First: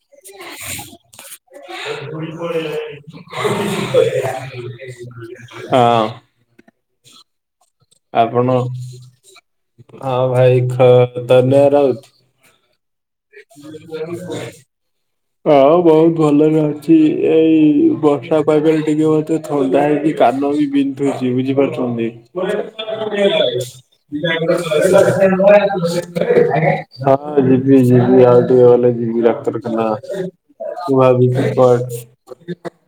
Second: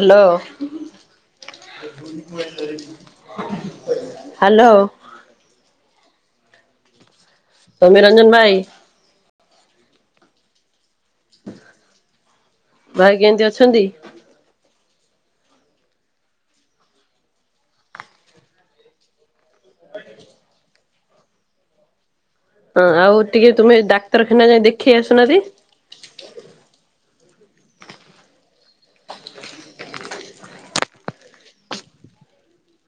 Hello. Hello. ହଁ। ସୌମ୍ୟ ରଞ୍ଜନ ଭାଇ ଆପଣ ହଁ ଭାଇ ଖ ଧନ୍ୟ ରହୁଛି। ଭାଇ କେମିତି ଅଛନ୍ତି? ହ। ହଁ ବହୁତ ଭଲରେ ଅଛି ଏଇ ବର୍ଷା ପାଗରେ ଟିକେ ମତେ ଥଦା ହେଇକି କାନ ବି ବିନ୍ଧୁଛି ବୁଝିପାରୁଛନ୍ତି। ହଁ ଯିବି ହଁ ଆଉ ଯିବି ଟିକେ ତୁମେ ଡାକ୍ତରଖାନା ଯାଇ ଦେଖେଇ ଆସୁନାହାନ୍ତି ହଁ ଜି ବିି ଜିବି ଆଉ ଟିକେ ଗଲେ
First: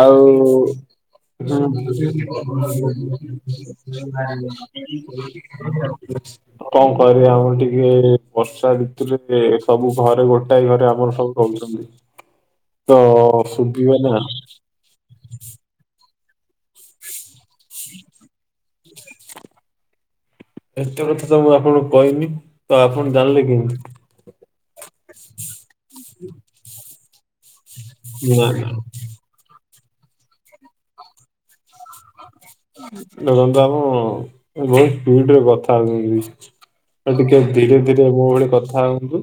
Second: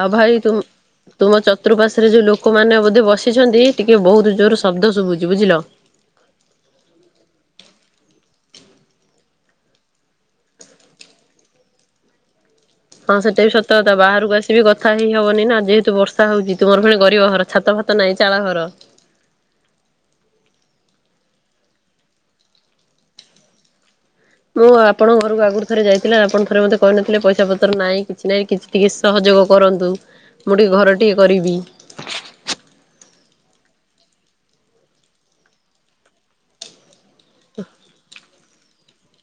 ଆଉ ଭାଇ ତୁ ଖାନା। ତୁମ ଚତୁଃପାର୍ଶ୍ଵରେ ଯୋଉ ମୁଁ ଲୋକମାନେ ବୋଧେ ଭାବିପ ବସିଛନ୍ତି ଟିକେ ବହୁତ ଆଉ ଜୋର ଶବ୍ଦ ଶୁଭୁଛି [unintelligible] ବୁଝିଲ। ହୁଁ କଣ କହ ଆମର ଟିକେ ବର୍ଷା ଭଋିତୁରେ ସବୁ ଘରେ ଗୋଟାଏ ଘରେ ଆମର ସବୁ। କହୁଛନ୍ତି ତ ଶୁଭିବେ ନା। ସେବି କଥା ହେଇ ହବନି ନା ଯେହେତୁ ବର୍ଷା ହଉଛି ତୁମର ପୁଣି ଗରିବ ଘର ଛାତ ଫାତ ନାହିଁ ଚାଳ ଘର। ଏତେ କଥା ତ ମୁଁ ଆପଣଙ୍କୁ କହିନି ତ ଆପଣ ଜାଣିଲେ କେମିତି। ମୁଁ ଆପଣଙ୍କ ଘରକୁ ଆଗରୁ ଥରେ ଯାଇଥିଲା ଆପଣ ଥରେ ମୋତେ କହିନଥିଲେ ପଇସା ପତ୍ର ନାହିଁ କିଛି ନା ନାହିଁ କିଛି ଟିକେ ସହଯୋଗ କରନ୍ତୁ ମୁଁ ଟିକିଏ ଘରଟିିକଏ କରିବି। ଦେଖନ୍ତୁ ବାବୁ ବହୁତ ଟ୍ୱିଉଟିରେ କଥା ହଉଛନ୍ତି। ଆଉ ଟିକେ ଧୀରେ ଧୀରେ ମୋ ଭଳି କଥା ହୁଅନ୍ତୁ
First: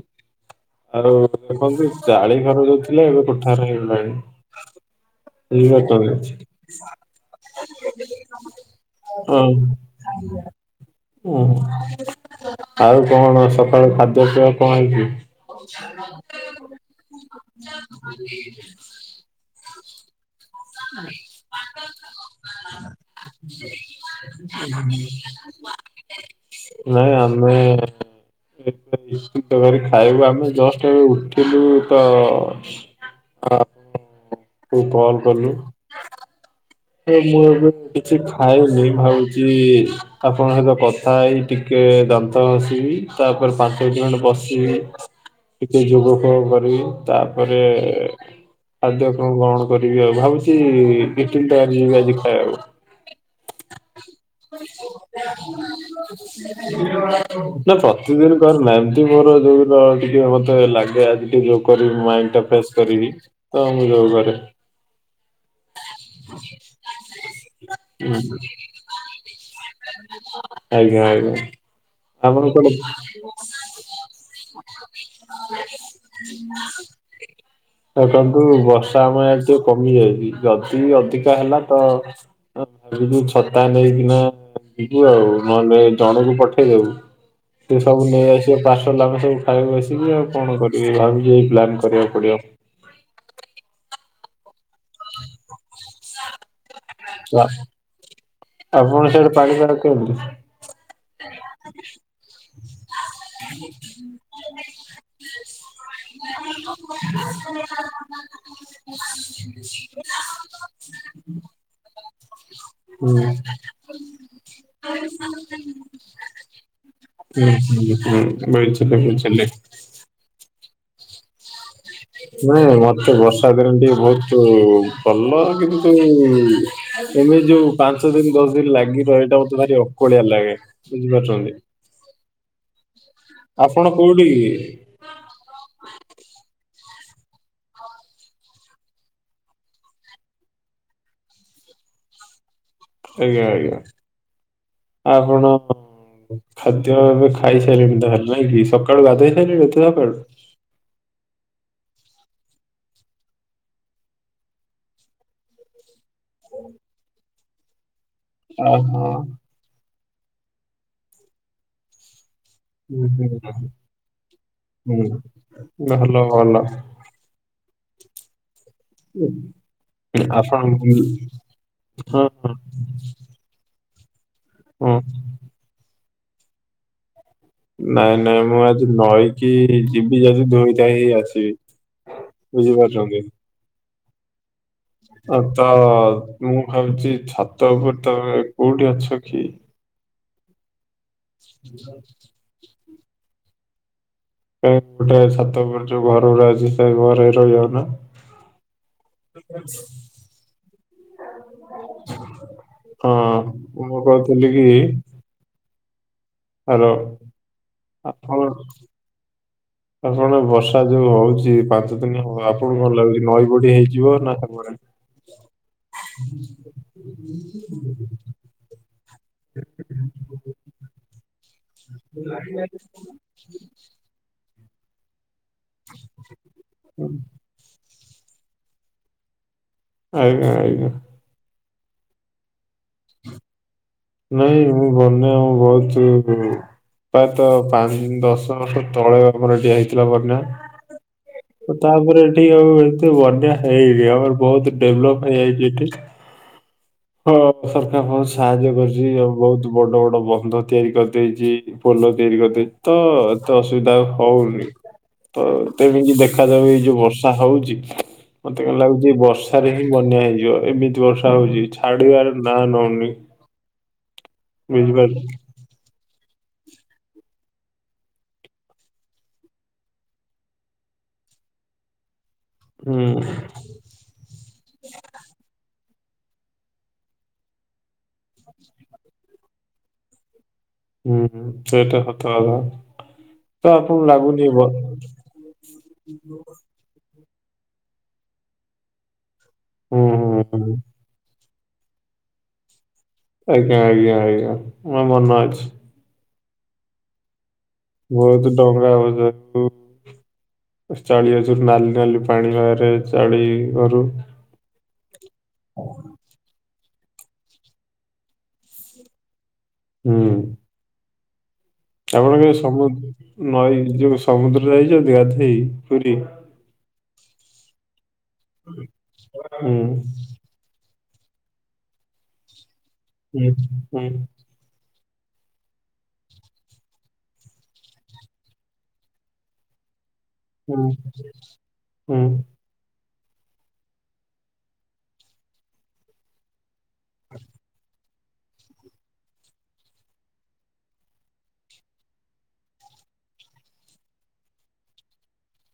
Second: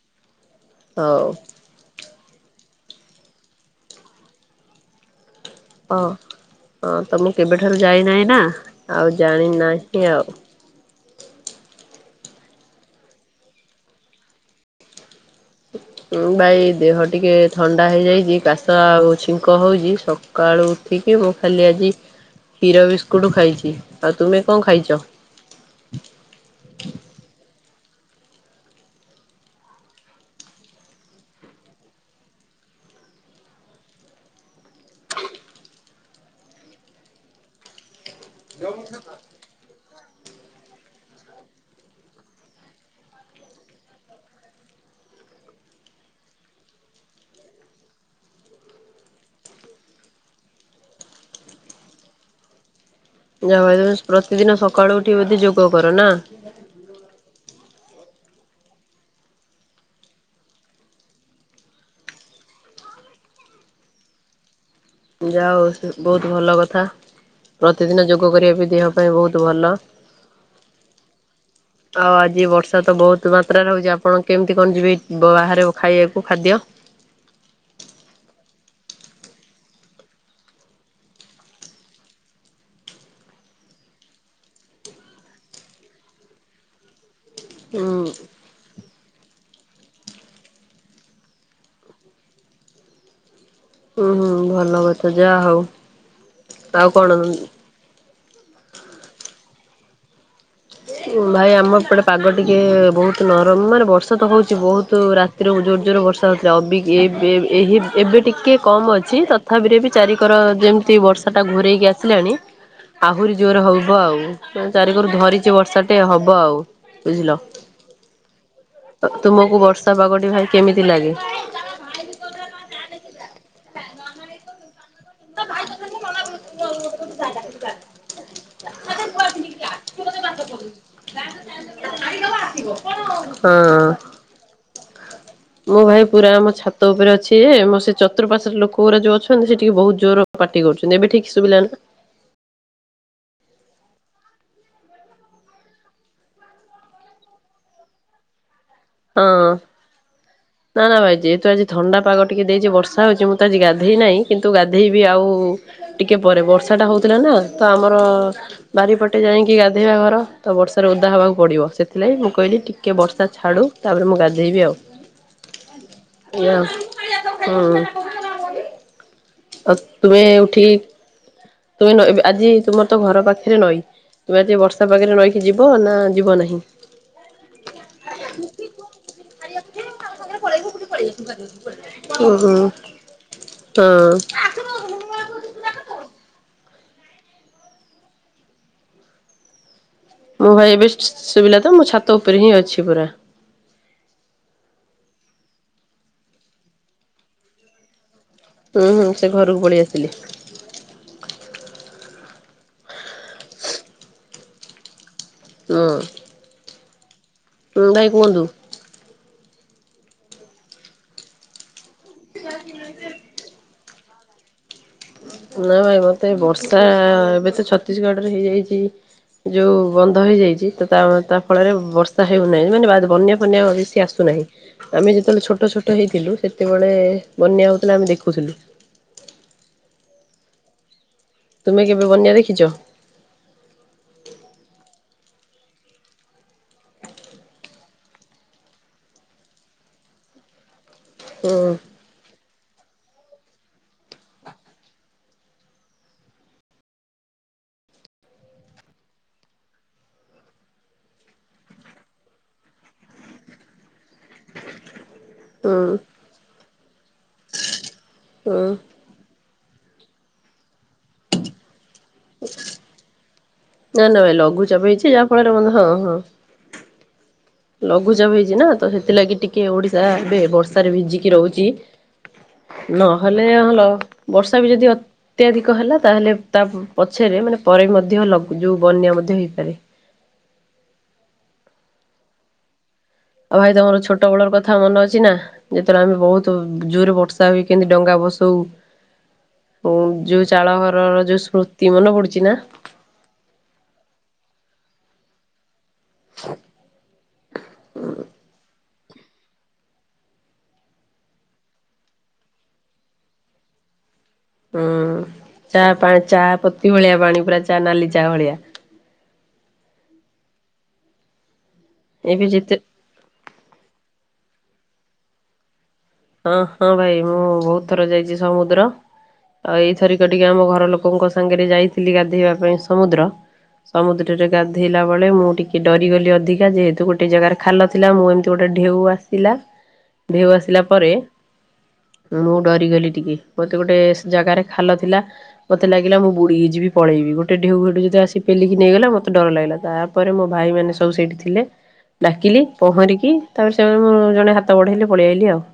ଆଉ ହଉ ଦେ ଖହନ୍ତୁ। ଚାଳି ଘର ଯାଉଥିଲେ ଏବେ କୋଠାରେ ହେଇଗଲାଣି ହଁ। କହେ [unintelligible] ହଁ ତ ମୁଁ କେବେଠାରୁ ଯାଇନାହିଁ ନା ଆଉ ଜାଣିନାହିଁ ଆଉ। ଓୁ ଆଉ କଣ ସକାଳୁ ଖାଦ୍ୟ ପେୟ କଣ ହେଇଛି? ଉଁ ଭାଇ ଦେହ ଟିକେ ଥଣ୍ଡା ହେଇଯାଇଛି କାଶ ଆଉ ଛିଙ୍କ ହଉଛିକ୍ତି ସବୁ ସକାଳୁ ଉଠିକି ମୁଁ ଖାଲି ଆଜି ହୀର ବିସ୍କୁଟ ଖାଇଛି ଆଉ ତୁମେ କଣ ଖାଇଛ? ନାଇଁ ଆମେ ଛୋଟ ବେଳେ ଖାଇବୁ ଆମେ ଜଷ୍ଟ ଉଠିଲୁ ତ ହଁ। ତୁକଲ୍ କଲୁ। ମୁଁ ଏବେ କିଛି ଖଏନି ଭାବୁଛି ଆପଣଙ୍କ ସହିତ କଥା ହେଇ ଟିକେ ଦାନ୍ତ ହସିବି ତାପରେ ପାଞ୍ଚ ମିନଟ ଖଣ୍ଡେ ବସିବି ଟିକେ ଯୋଗ ଫୋଗ କରି ତାପରେ ଖାଦ୍ୟ କଣ କଣ କରିବି ଆଉ ଭାବୁଛି [unintelligible] ଯାହା ଭାଇ ତମେ ପ୍ରତିଦିନ ସକାଳୁ ଉଠି ବୋଧେ ଯୋଗ କର ନା। ନା ପ୍ରତିଦିନ କରୁନା ଏମତି ମୋର ଯୋଉ ର ଟିକେ ମତେ ଲାଗେ ଆଜି ଟିକେ ଯୋଉ। କରିବି ମାଇଣ୍ଡ ଟା ଫ୍ରେସ୍ କରିବି ତ ମୁଁ ଯଉ କରେ। ଯା ଉ ବହୁତ ଭଲ କଥା। ପ୍ରତିଦିନ ଯୋଗ ହୁଁ, କରିବା ବି ଦେହ ପାଇଁ ବହୁତ ଭଲ। [unintelligible] ଆଉ ଆଜି ଆପଣ କୁଆଡେ ବର୍ଷା ତ ବହୁତୁ ମାତ୍ରାରେ ହଉଛି ଆପଣ କେମିତି କଣ ଯିବେ ବାହାରକୁ ଖାଇବାକୁ ଖାଦ୍ୟ। ଦେଖନ୍ତୁ ବର୍ଷା ଆମ ଇଆଡ଼େ ଟିକେ କମି ଯାଇଛି। ଯଦି ଅଧିକା ହେଲା ତ [inaudible] ଛତା ନେଇକିନା। ଯିବୁ ଆଉ ନହେଲେ ଜଣକୁ ପଠେଇଦବୁ ସେ ହୁଁ ସବୁ ନେଇ ଆସିବ ତା ସ ଲାଭ ସବୁ ଖାଇବା ଆସିବି ଆଉ କଣ କରିବି ଭାବିଜି ଏଇ ପ୍ଲାନ୍ କରିବାକୁ ପଡିବ। ଉ ହୁଁ ଭଲ କଥା ଯା ହଉ। ଆଉ କଣ ଲା ଆପଣ ସିଆଡେ ପାଣିି [unintelligible] କେମତି? ଭାଇ ଆମ ଏପଟେ ପାଗ ଟିକିଏ ବହୁତ ହୁଁ ହୁଁ ନରମ ମାନେ ବର୍ଷା ତ ହଉଛି ବହୁତ ରା ରୁ ଜୋର ଜୋରରେ ବର୍ଷା ହଉଥିଲା ହୁଁ ଅବି ଏ ଏ ବୁଝିଲି ଏବେ ଟିକିଏ କମ୍ ଅଛି ତ ତଥାପିରେ ବି ଚାରିିକର ଯେମିତି ବର୍ଷାଟା ଘୁରରେଇକି ଆ ଆସିଲାଣି ଆହୁରି ଜୋରରେ ହବ ଆଉ ଚାରି କୋରୁ ଧରି ବର୍ଷାଟେ ହବ ଆଉ ବୁଝିଲ ତ ବୁଝିଲି ତୁମକୁ। ବର୍ଷା ପାଗଟି ଭାଇ କେମିତି ଲାଗେ? ନାଇଁ ମତେ ବର୍ଷା ଦିନ ଟିକେ ବହୁତ ଭଲ କିନ୍ତୁ। ଏମି ଯୋଉ ପାଞ୍ଚ ଦିନ ଦଶ ଦିନ ଲାଗି ରହେ ଏଇଟା ମତେ ଭାରି ଅକଳିଆ ଲାଗେ ବୁଝିପାରୁଛନ୍ତି। ହ ହଁ। ପି ମୁଁ ଭାଇ ପୁରା ମୋ ଛାତ ଉପରେ ଅଛି ଯେ ମୋ ସେ ଚତୁର୍ପାଶରେ ଲୋକ ଗୋରା ଯଉ ଅଛନ୍ତି ସେ ଟିକେ ବହୁତ ଜୋର ପାଟି କରୁଛନ୍ତି ଏବେ ଠିକ୍ ଶୁଭିଲା ନା। ଆଜ୍ଞା ଆଜ୍ଞା। ଆପଣ ଖାଦ୍ୟ ଏବେ ଖାଇସାଇଲେଣି ସାଇଲେଣି ତାହେଲେ ନାଇଁ କି ସ କାଳୁ ଗଧୋଇ ହଁ ସାଇଲେଣି [unintelligible] ନା ନା ଭାଇ ଯେହେତୁ ଆଜି ଥଣ୍ଡା ପାଗ ଟିକେ ଦେଇଚି ବର୍ଷା ହଉଚି ମୁଁ ତ ଆଜି ଗାଧେଇ ନାହିଁ କିନ୍ତୁ ଗାଧେଇବି ଆଉ। ଟିକିଏ ପରେ ବର୍ଷା ଟା ହଉଥିଲା ନା ତ ଆମର। ଓହୋ ବାରିପଟେ ଯାଇଁକି ଗାଧେଇବା ଘର ତ ବର୍ଷାରେ ଓଦା ହବାକୁ ପଡିବ ସେଥିଲାଗି ମୁଁ କହିଲି ଠିକ୍ କେ ହୁଁ ବର୍ଷା ହୁଁ ଛାଡ଼ୁ। ତାପରେ ମୁଁ ଗାଧେଇବି ଆଉ ହୁଁ ନହଲ ଭଲ। ଏଇଆ ହୁଁ ଆଉ ତୁମେ ଉଠିକି ଆପଣ ତୁମେ ଆଜି ହଁ ତୁମର ତ ଘର ପାଖେରେ ନଈ। ତମେ ଆଜି ବର୍ଷା ହଁ ପାଗରେ ରହିକି ଯିବ ନା ଯିବ ନାହିଁ। ନାଇଁ ନାଇଁ ମୁଁ ଆଜି ନଈକି ଯିବି ଯଦି ଦୁଇଟା ହେଇ ଆସିବି। ଉଁ ହୁଁ ବୁଝିପାରୁଚନ୍ତି। ହଁ। ତ ମୁଁ ଭାବୁଚି ଛାତ ଉପରେ ତମେ କୋଉଠି ଅଛ କି? ମୋ ଭାଇ ଏବେ ଶୁବିଲା ତ ମୁଁ ଛାତ ଉପରେ ହିଁ ଅଛି ପୁରା। ଏ ଗୋଟେ ଛାତ ଉପରେ ଯୋଉ ଘର ଗୋରା ଅଛି ସେ ଘରେ ରହି ଯାଉନା। ହୁଁ ହୁଁ ସେ ଘରକୁ ପଳେଇ ଆସିଲି। ହଁ ମୁଁ କହୁଥିଲି କି? ନୂଅ। ହ୍ୟାଲୋ କୁହନ୍ତୁ ଆପଣ ଆପଣଙ୍କ ବର୍ଷା ଯୋଉ ହଉଚି ପାଞ୍ଚ ଦିନ ହବ ଆପଣଙ୍କୁ କଣ ଲାଗୁଛି ନଈ ବଡି ହେଇଯିବ ନା ହେବନାହିଁ। ନା ଏବ ମତେ ବର୍ଷା ଏବେ ତ ଛତିଶଗଡ଼ ରେ ହେଇଯାଇଚି। ଯୋଉ ବନ୍ଧ ହେଇଯାଇଛି ତ ତା ଫଳରେ ବର୍ଷା ହେଉନାହିଁ ମାନେ ବା ବନ୍ୟା ବନ୍ୟା ବେଶୀ ଆସୁନାହିଁ ଆମେ ଯେତେବେଳେ ଛୋଟ ଛୋଟ ହେଇଥିଲୁ ସେତେବେଳେ ବନ୍ୟା ହେଉଥିଲା ଆମେ ଦେଖୁଥିଲୁ। ଆଜ୍ଞା ଆଜ୍ଞା। ତୁମେ କେବେ ବନ୍ୟା ଦେଖିଚ। ନାଇଁ ମୁଁ ବନ୍ୟା ବହୁତ ଆଗରୁ ପ୍ରାୟତଃ ପାଞ୍ଚ ଦଶ ବର୍ଷ ତଳେ ଆମର ଟିକଏ ହେଇଥିଲା ବନ୍ୟା। ହୁଁ ତାପରେ ଏଠି ଆଉ ଏତେ ବନ୍ୟା ହେଇନି ଆମର ବହୁତ ଡେଭଲପ୍ ହେଇଯାଇଛି ଏଠି। ହଁ ସରକାର ବହୁତ ସାହାଯ୍ୟ କରି ଚି ଆଉ ବହୁତ୍ ବଡ ବଡ ବନ୍ଧ ତିଆରି କରିଦେଇଚି। ପୋଲ ତିଆରି କରିଦେଇ ତ ଏତେ ଅସୁବିଧା ଆଉ ହଉନି। ତ ହୁଁ ତେଣୁ ଦେଖାଯାଉ ଏଇ ଯୋଉ ବର୍ଷା ହଉଛି ମତେ ହୁଁ କାଇଁ ଲାଗୁ ଏ ବର୍ଷାରେ ହିଁ ବନ୍ୟା ହେଇଯିବ ଏମିତି ବର୍ଷା ହଉଛି ଛାଡିବାର ନାଁ ନଉନି। ନା ନା ଭାଇ ଲଘୁଚାପ ହେଇଛି ବୁଝିପାରିଲେ ଯାହା ଫଳରେ ହଁ ହଁ। ଲଘୁଚାପ ହେଇଛି ନା ତ ସେଥିଲାଗି ଟିକେ ଓଡ଼ିଶା ଏବେ ବର୍ଷାରେ ଭିଜିକି ରହୁଛି। ହୁଁ ନହେଲେ ଭଲ ବର୍ଷା ବି ଯଦି ଅ ଅତ୍ୟାଧିକ ହେଲା ତାହେଲେ ତା ପଛରେ ମାନେ ପରେ ମଧ୍ୟ ଲଘୁ ଯୋଉ ବନ୍ୟା ମଧ୍ୟ ହେଇପାରେ। ଉଁ ହୁଁ ସେଇଟା ସତ କଥା। ଆଉ ତ ଭାଇ ତମର ଆପଣଙ୍କୁ ଛୋଟ ଲାଗୁନି ଏ ବେଳର ବ କଥା ମନେ ଅଛି ନା ଯେତେବେଳେ ଆମେ ବହୁତ୍ ତ ଜୋରେ ବର୍ଷା ହୁଏ କେମିତି ଡଙ୍ଗା ଭସଉ। ଓଁ ହୁଁ ହୁଁ ଯୋଉ ହୁଁ ଚାଳ ଘରର ଯୋଉ ସ୍ମୃତି ମନେ ପଡୁଛି ନା। ଆଜ୍ଞା ଆଜ୍ଞା ଆଜ୍ଞା ମୋ ମନେ ଅଛି ‌। [inaudible] ବହୁତୁ ଡଙ୍ଗା ଭସଉଚୁ। ଚାଳିଆ ଯୋଉ ନାଲି ନାଲି ପାଣି ବାହାରେ ଚାଳି ଘରୁ। ହୁଁ ଚା ପାଣି ଚା ପତି ଭଳିଆ ପାଣି ପୁରା ଚା ନାଲି ଚା ଭଳିଆ। ହୁଁ। ଆପଣ ଏବେ କେବେ ଯେତେ ସମୁ ନଈ ଯୋଉ ସମୁଦ୍ରରେ ଯାଇଛନ୍ତି ଗାଧେଇ ପୁରୀ। ହଁ ହଁ ଭାଇ ମୁଁ ବହୁତ ଥର ଯାଇଛି ସମୁଦ୍ର ହୁଁ ଆଉ ଏଇଥରିକ ଟିକେ ଆମ ଘର ଲୋକଙ୍କ ସାଙ୍ଗରେ ଯାଇଥିଲି ଗାଧେଇବା ପାଇଁ ସମୁଦ୍ର ହୁଁ ହୁଁ ସମୁଦ୍ରରେ ଗାଧେଇଲା ବେଳେ ମୁଁ ଟିକେ ଡରିଗଲି ଅଧିକା ଯେହେତୁ ଗୋଟେ ଜାଗାରେ ଖାଲ ଥିଲା ମୁଁ ଏମିତି ଗୋଟେ ଢେଉ ଆସିଲା। [inaudible] ଢେଉ ଆସିଲା ହୁଁ। ପରେ ହୁଁ ମୁଁ ଡରିଗଲି ଟିକେ ମୋତେ ଗୋଟେ ଜାଗାରେ ଖାଲ ଥିଲା ମତେ ଲାଗିଲା ମୁଁ ବୁଡ଼ି ଯିବି। ପଳେଇବି ଗୋଟେ ଢେଉ ଗୋଟେ ଯଦି ଆସି ପେଲିକି ନେଇଗଲା ମତେ ଡର ଲାଗିଲା ତାପରେ ମୋ ଭାଇ ମାନେ ସବୁ ସେଇଠି ଥିଲେ ‌। ଡାକିଲି ପହଁରିକି ତାପରେ ସେମାନେ ଜଣେ ହାତ ବଢେଇଲେ ପଳେଇ ଆଇଲି ଆଉ।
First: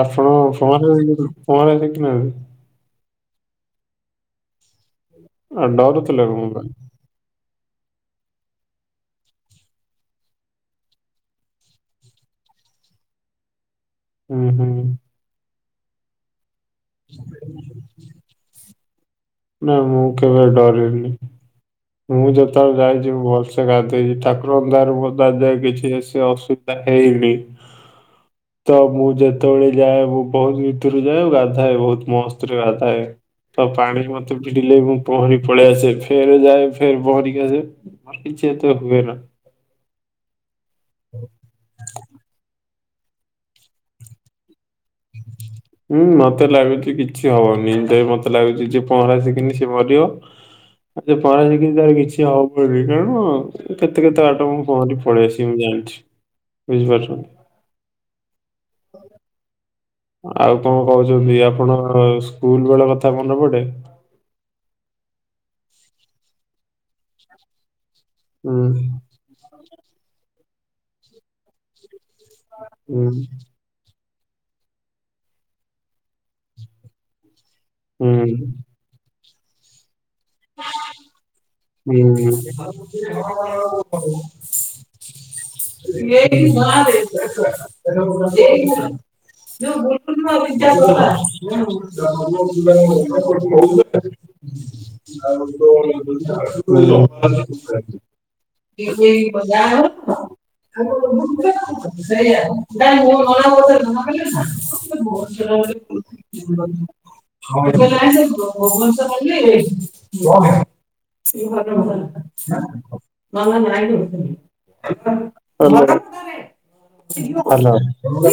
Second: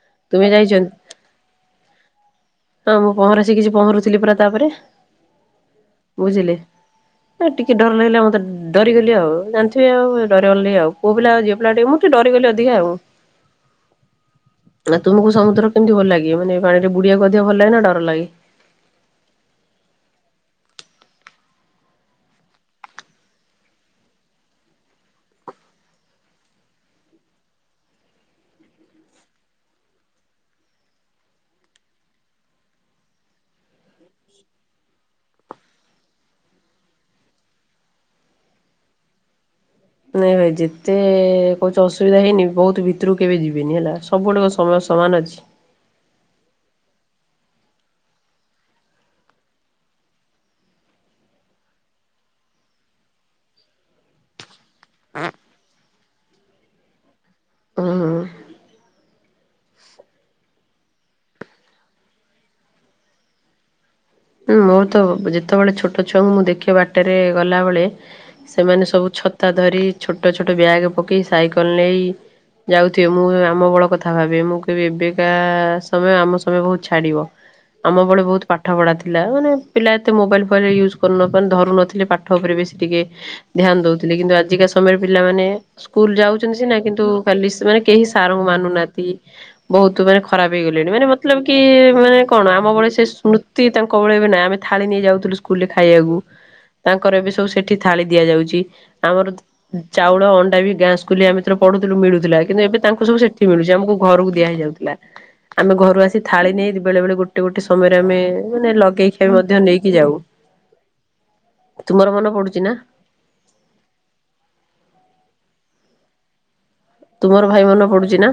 ଆପଣ ତୁମେ ଯାଇଚ? ପହଁରା ଶିଖିଚନ୍ତି ପହଁରା ଶିଖି ନାହାଁନ୍ତି। ହଁ ମୁଁ ପହଁରା ଶିଖିଛି ପହଁରୁଥିଲି ପରା ତାପରେ। ଆଉ ଡରୁଥିଲ କଣ ପାଇଁ। ଆ ଟିକେ ଡର ଲାଗିଲା ମତେ ଉଁ ଡରିଗଲି ଆଉ ଜାଣିଥିବେ ଆଉ ଡରିଗଲି ଆଉ ପୁଅ ପିଲା ଝିଅ ପିଲା ଟିକେ ମୁଁ ଟିକେ ଡରିଗଲି ଅଧିକା ଆଉ। ହୁଁ ହୁଁ। ନା ତୁମକୁ ସମୁଦ୍ର କେମିତି ଭଲ ଲାଗେ ମାନେ ପାଣିରେ ବୁଡିିବାକୁ ଅଧିକ ଭଲ ଲାଗେ ନା ଡର ଲାଗେ? ନା ମୁଁ କେବେ ଡରେନି। ମୁଁ ଯେତେବେଳେ ଯାଇଛି ମୁଁ ଭଲସେ ଗାଧେଇଛି ଠାକୁରଙ୍କ ଦୟାରୁ ମତେ ଆଜି ଯାଏ କିଛି ସେ ଅସୁ ରା ହେଇନି। ତ ମୁଁ ଯେତେବେଳେ ଯାଏ, ମୁଁ ବହୁତ ଭିତରକୁ ଯାଏ, ଗାଧାଏ ବହୁତ ମସ୍ତ ରେ ଗାଧାଏ। ତ ପାଣି ମତେ ଭିଡିଲେ ମୁଁ ପହଁରି ପଳେଇ ଆସେ ଫେରେ ଯାଏ ଫେରେ ପହଁରିକି ଆସେ। ମର କିଛି ଏତେ ହୁଏନା। ନାଇଁ ଭାଇ ଯେତେ କହୁଛ ଅସୁବିଧା ହେଇନି ବହୁତୁ ଭି ତ୍ରୃକୁ କେବେ ଯିବେନି ହେଲା ସବୁ ଆଡୁ ସମୟ ସମାନ ଅଛି। ହୁଁ ମତେ ଲାଗୁଛି କିଛି ହବନି ଯେ ମତେ ଲାଗୁଛି ଯେ ପହଁରାସିକିନି ସିଏ ମରିବ। ଆଉ ଯେ ପହଁରା ସିକିଛି ତାର କିଛି ହବ ନି କାରଣ କେତେ କେତେ ବାଟ ମୁଁ ପହଁରି ପଳେଇ ଆସିବି ମୁଁ ଜାଣିଛି ବୁଝିପାରୁଛନ୍ତି? ହଁ ଅଁ। ଆଉ କଣ କହୁଛନ୍ତି ଆପଣ ସ୍କୁଲ ବେଳ କଥା ମନେ ପଡେ? ହୁଁ ମୋର ତ ଯେତେବେଳେ ଛୋଟ ଛୁଆଙ୍କୁ ମୁଁ ଦେଖେ ବାଟରେ ଗଲାବେଳେ ହୁଁ ସେମାନେ ସବୁ ଛତା ଧରି ଛୋଟ ଛୋଟ ବ୍ୟାଗ୍ ପକାଇ ସାଇକଲ ନେଇ ହୁଁ ଯାଉଥିବେ ମୁଁ ଆମ ବଳ କଥା ଥା ଭାବେ ମୁଁ କହିବି ଏବେକା ସମୟ ଆମ ସମୟ ବହୁତୁ ଛାଡିବ ଆମ ବେଳେ ବହୁତୁ ପାଠ ପଢା ଥା ଥିଲା ମାନେ ପିଲା ଏତେ ମୋବାଇଲି ଫୋବାଇଲି ୟୁଜୁ କରୁନ ପାନ ହୁଁ ଧରୁନଥିଲେ ପାଠ ଉପରେ ବେଶୀ ଟିକେ ଧ୍ୟାନ ଦଉଥିଲେ କିନ୍ତୁ ଆଜିକା ସମୟରେ ପିଲାମାନେ। ସ୍କୁଲ ଯାଉଛନ୍ତି ସିନା କିନ୍ତୁ ଖାଲି ସେ ମାନେ କେହି ସାର୍ ଙ୍କୁ ମାନୁନାହାନ୍ତି ବହୁତୁ ମାନେ ଖରାପ ହେଇଗଲେଣି ମାନେ ମତଲବ କି ମାନେ କଣ ଆମ ଭଳି ସେ ସ୍ମୃତି ତାଙ୍କ ବେଳେ ବି ନାଇଁ ଆମେ ଥାଳି ନେଇ ଯାଉଥିଲୁ ସ୍କୁଲ ରେ ଖାଇବାକୁ। ତାଙ୍କର ଏବେ ସବୁ ସେଠି ହୁଁ। ଥାଳି ଦିଆଯାଉଛି ଆମର ଚାଉଳ ଅଣ୍ଡା ବି ଗାଁ ସୁ ସ୍କୁଲୁରେ ଆମେ ଜେତେବେଳେ ପଢୁଥିଲୁ ମିଳୁଥିଲା କିନ୍ତୁ ଏବେ ତାଙ୍କୁ ସବୁ ସେଠି ମିଳୁଛି ଆମକୁ ଘରକୁ ଦିଆ ହେଇଯାଉଥିଲା ଆମେ ଘରୁ ଆସି ଥାଳି ନେଇ ବେଳେ ବେଳେ ଗୋଟେ ଗୋଟେ ସମୟରେ ଆମେ ମାନେ ଲଗେଇ ଖିଆ ମଧ୍ୟ ନେଇକି ଯାଉ। ଇଏ ଘରବରା ତୁମର ମନେ ଆଁ ହଉ। ପଡୁଛି ନା [unintelligible] ତୁମର ଭାଇ ହାଲୋ ମନେ ପଡୁଛି ନା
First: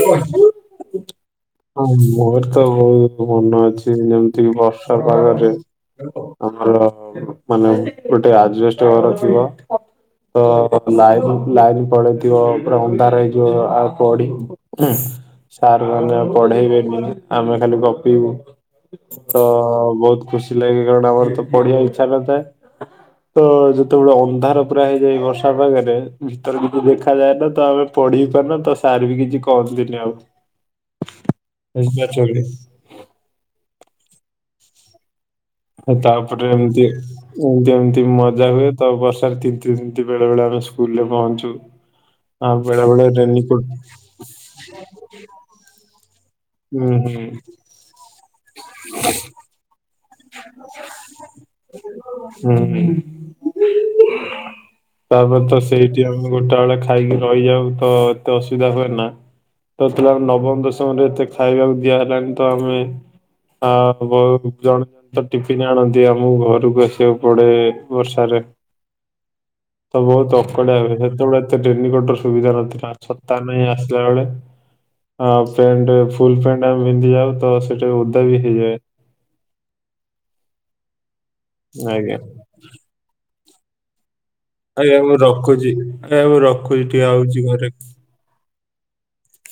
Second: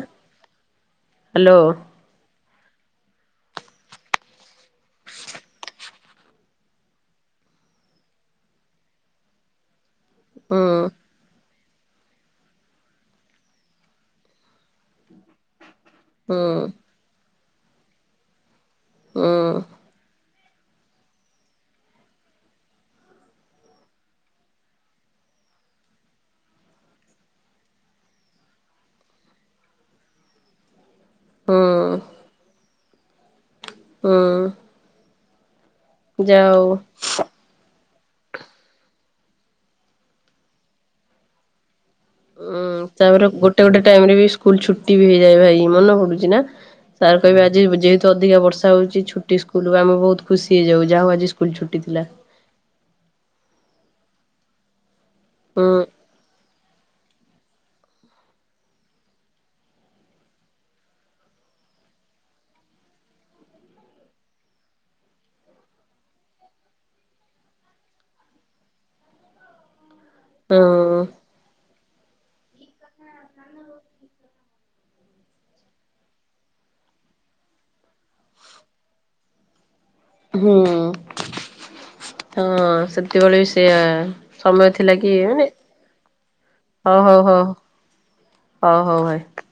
ହ୍ୟାଲୋ ହଁ ମୋର ତ ବହୁତ ମନ ଅଛି ଯେମିତିକି ବର୍ଷା ପାଗରେ ଆମର ମାନେ ଗୋଟେ ଆଜବେଷ୍ଟ ଘରଥିବ ଅ ହୁଁ। ତ ଲାଇନି ଲାଇନି ପଳେଇ ଥିବ ପୁରା ଅନ୍ଧାର ହେଇଥିବ ଆଉ ପଢି ହୁଁ। ସାର୍ ମାନେ ହୁଁ ପଢେଇବେନି ଆମେ ଖାଲି ଗପିବୁ ହୁଁ ତ ବହୁତ ଖୁସି ଲାଗେ କାରଣ ଆମର ତ ପଢିବା ଇଚ୍ଛା ନଥାଏ। ତ ଯେତେବେଳେ ଅନ୍ଧାର ପୁରା ହେଇଯାଏ ବର୍ଷା ପାଗରେ ଭିତରେ କିଛି ଦେଖାଯାଏ ନା ତ ଆମେ ପଢି ପାରୁନା ତ ସାର ବି କିଛି କହନ୍ତିନି ଆଉ ହୁଁ ଏମିତି ଅଛୁ ବୋଲି। ହୁଁ। ଆଉ ତାପରେ ଯାଉ। ଏମିତି ଏମିତି ଏମିତି ମଜା ହୁଏ ତ ବର୍ଷାରେ ତିନ୍ତି ତିିନ୍ତି ବେଳେ ବେଳେ ଆମେ ସ୍କୁଲ ରେ ପହଞ୍ଚୁ। ଆଉ ଉଁ ବେଳେବେଳେ ତାପରେ ଗୋଟେ ରେନିକୋଟ ଗୋଟେ ଟାଇମ ରେ ବି ସ୍କୁଲ ଛୁଟି ବି ହେଇଯାଏ ଭାଇ ମନେ ପଡୁଛି ନା ହୁଁ ସାର୍ କହିବେ ଆଜି ଯେହେତୁ ତ ଅଧିକା ବର୍ଷା ହଉଛି ଛୁଟି ସ୍କୁଲ ଆମେ ବହୁତୁ ଖୁସି ହେଇଯାଉ ଯାହା ହଉ ଆଜି ସ୍କୁଲ ଛୁଟି ଥିଲା। ଉହୁଁ ତାପରେତ ହୁଁ ସେଇଠି ଆମେ ଗୋଟା ବେଳେ ଖାଇ ଖାଇକି ରହିଯାଉ ତ ଏତେ ଅସୁବିଧା ହୁଏ ନା। ତ ଥିଲା ନବମ ଦଶମରେ ଏତେ ଖାଇବାକୁ ଦିଆହେଲାଣିି ତ ଆମେ ଆଁ ବହୁ ଜଣ। ତ ଟିଫିନ୍ ଆଣନ୍ତି ଆମକୁ ଘରକୁ ଆସିବାକୁ ପଡେ ବର୍ଷାରେ। ତ ବହୁତ ଅକ ଟାଇମିରେ ହଁ ସେତେବେଳେ ଏତେ ରେନିକୋଟ ର ସୁବିଧା ନଥିଲା ଛତା ନାଇଁ ଆସିଲା ବେଳେ। ହଁ ପ୍ୟାଣ୍ଟ ଫୁଲ ପ୍ୟାଣ୍ଟ ଆମେ ବିନ୍ଧି ଯାଉ ତ ସେଠା ଓଦା ବି ହେଇଯାଏ। ହୁଁ। ଆଜ୍ଞା। ହଁ ସେତେ ବେଳେ ବି ସେୟା। ସମୟ ଥିଲା ଆଜ୍ଞା କି ମୁଁ ମାନେ ରଖୁଛି ଆଜ୍ଞା ମୁଁ ରଖୁଛି ହଉ ଟିକେ ହଉ ହଉ ଆଉଛି ଘରେ। ହଉ ହଉ ଭାଇ।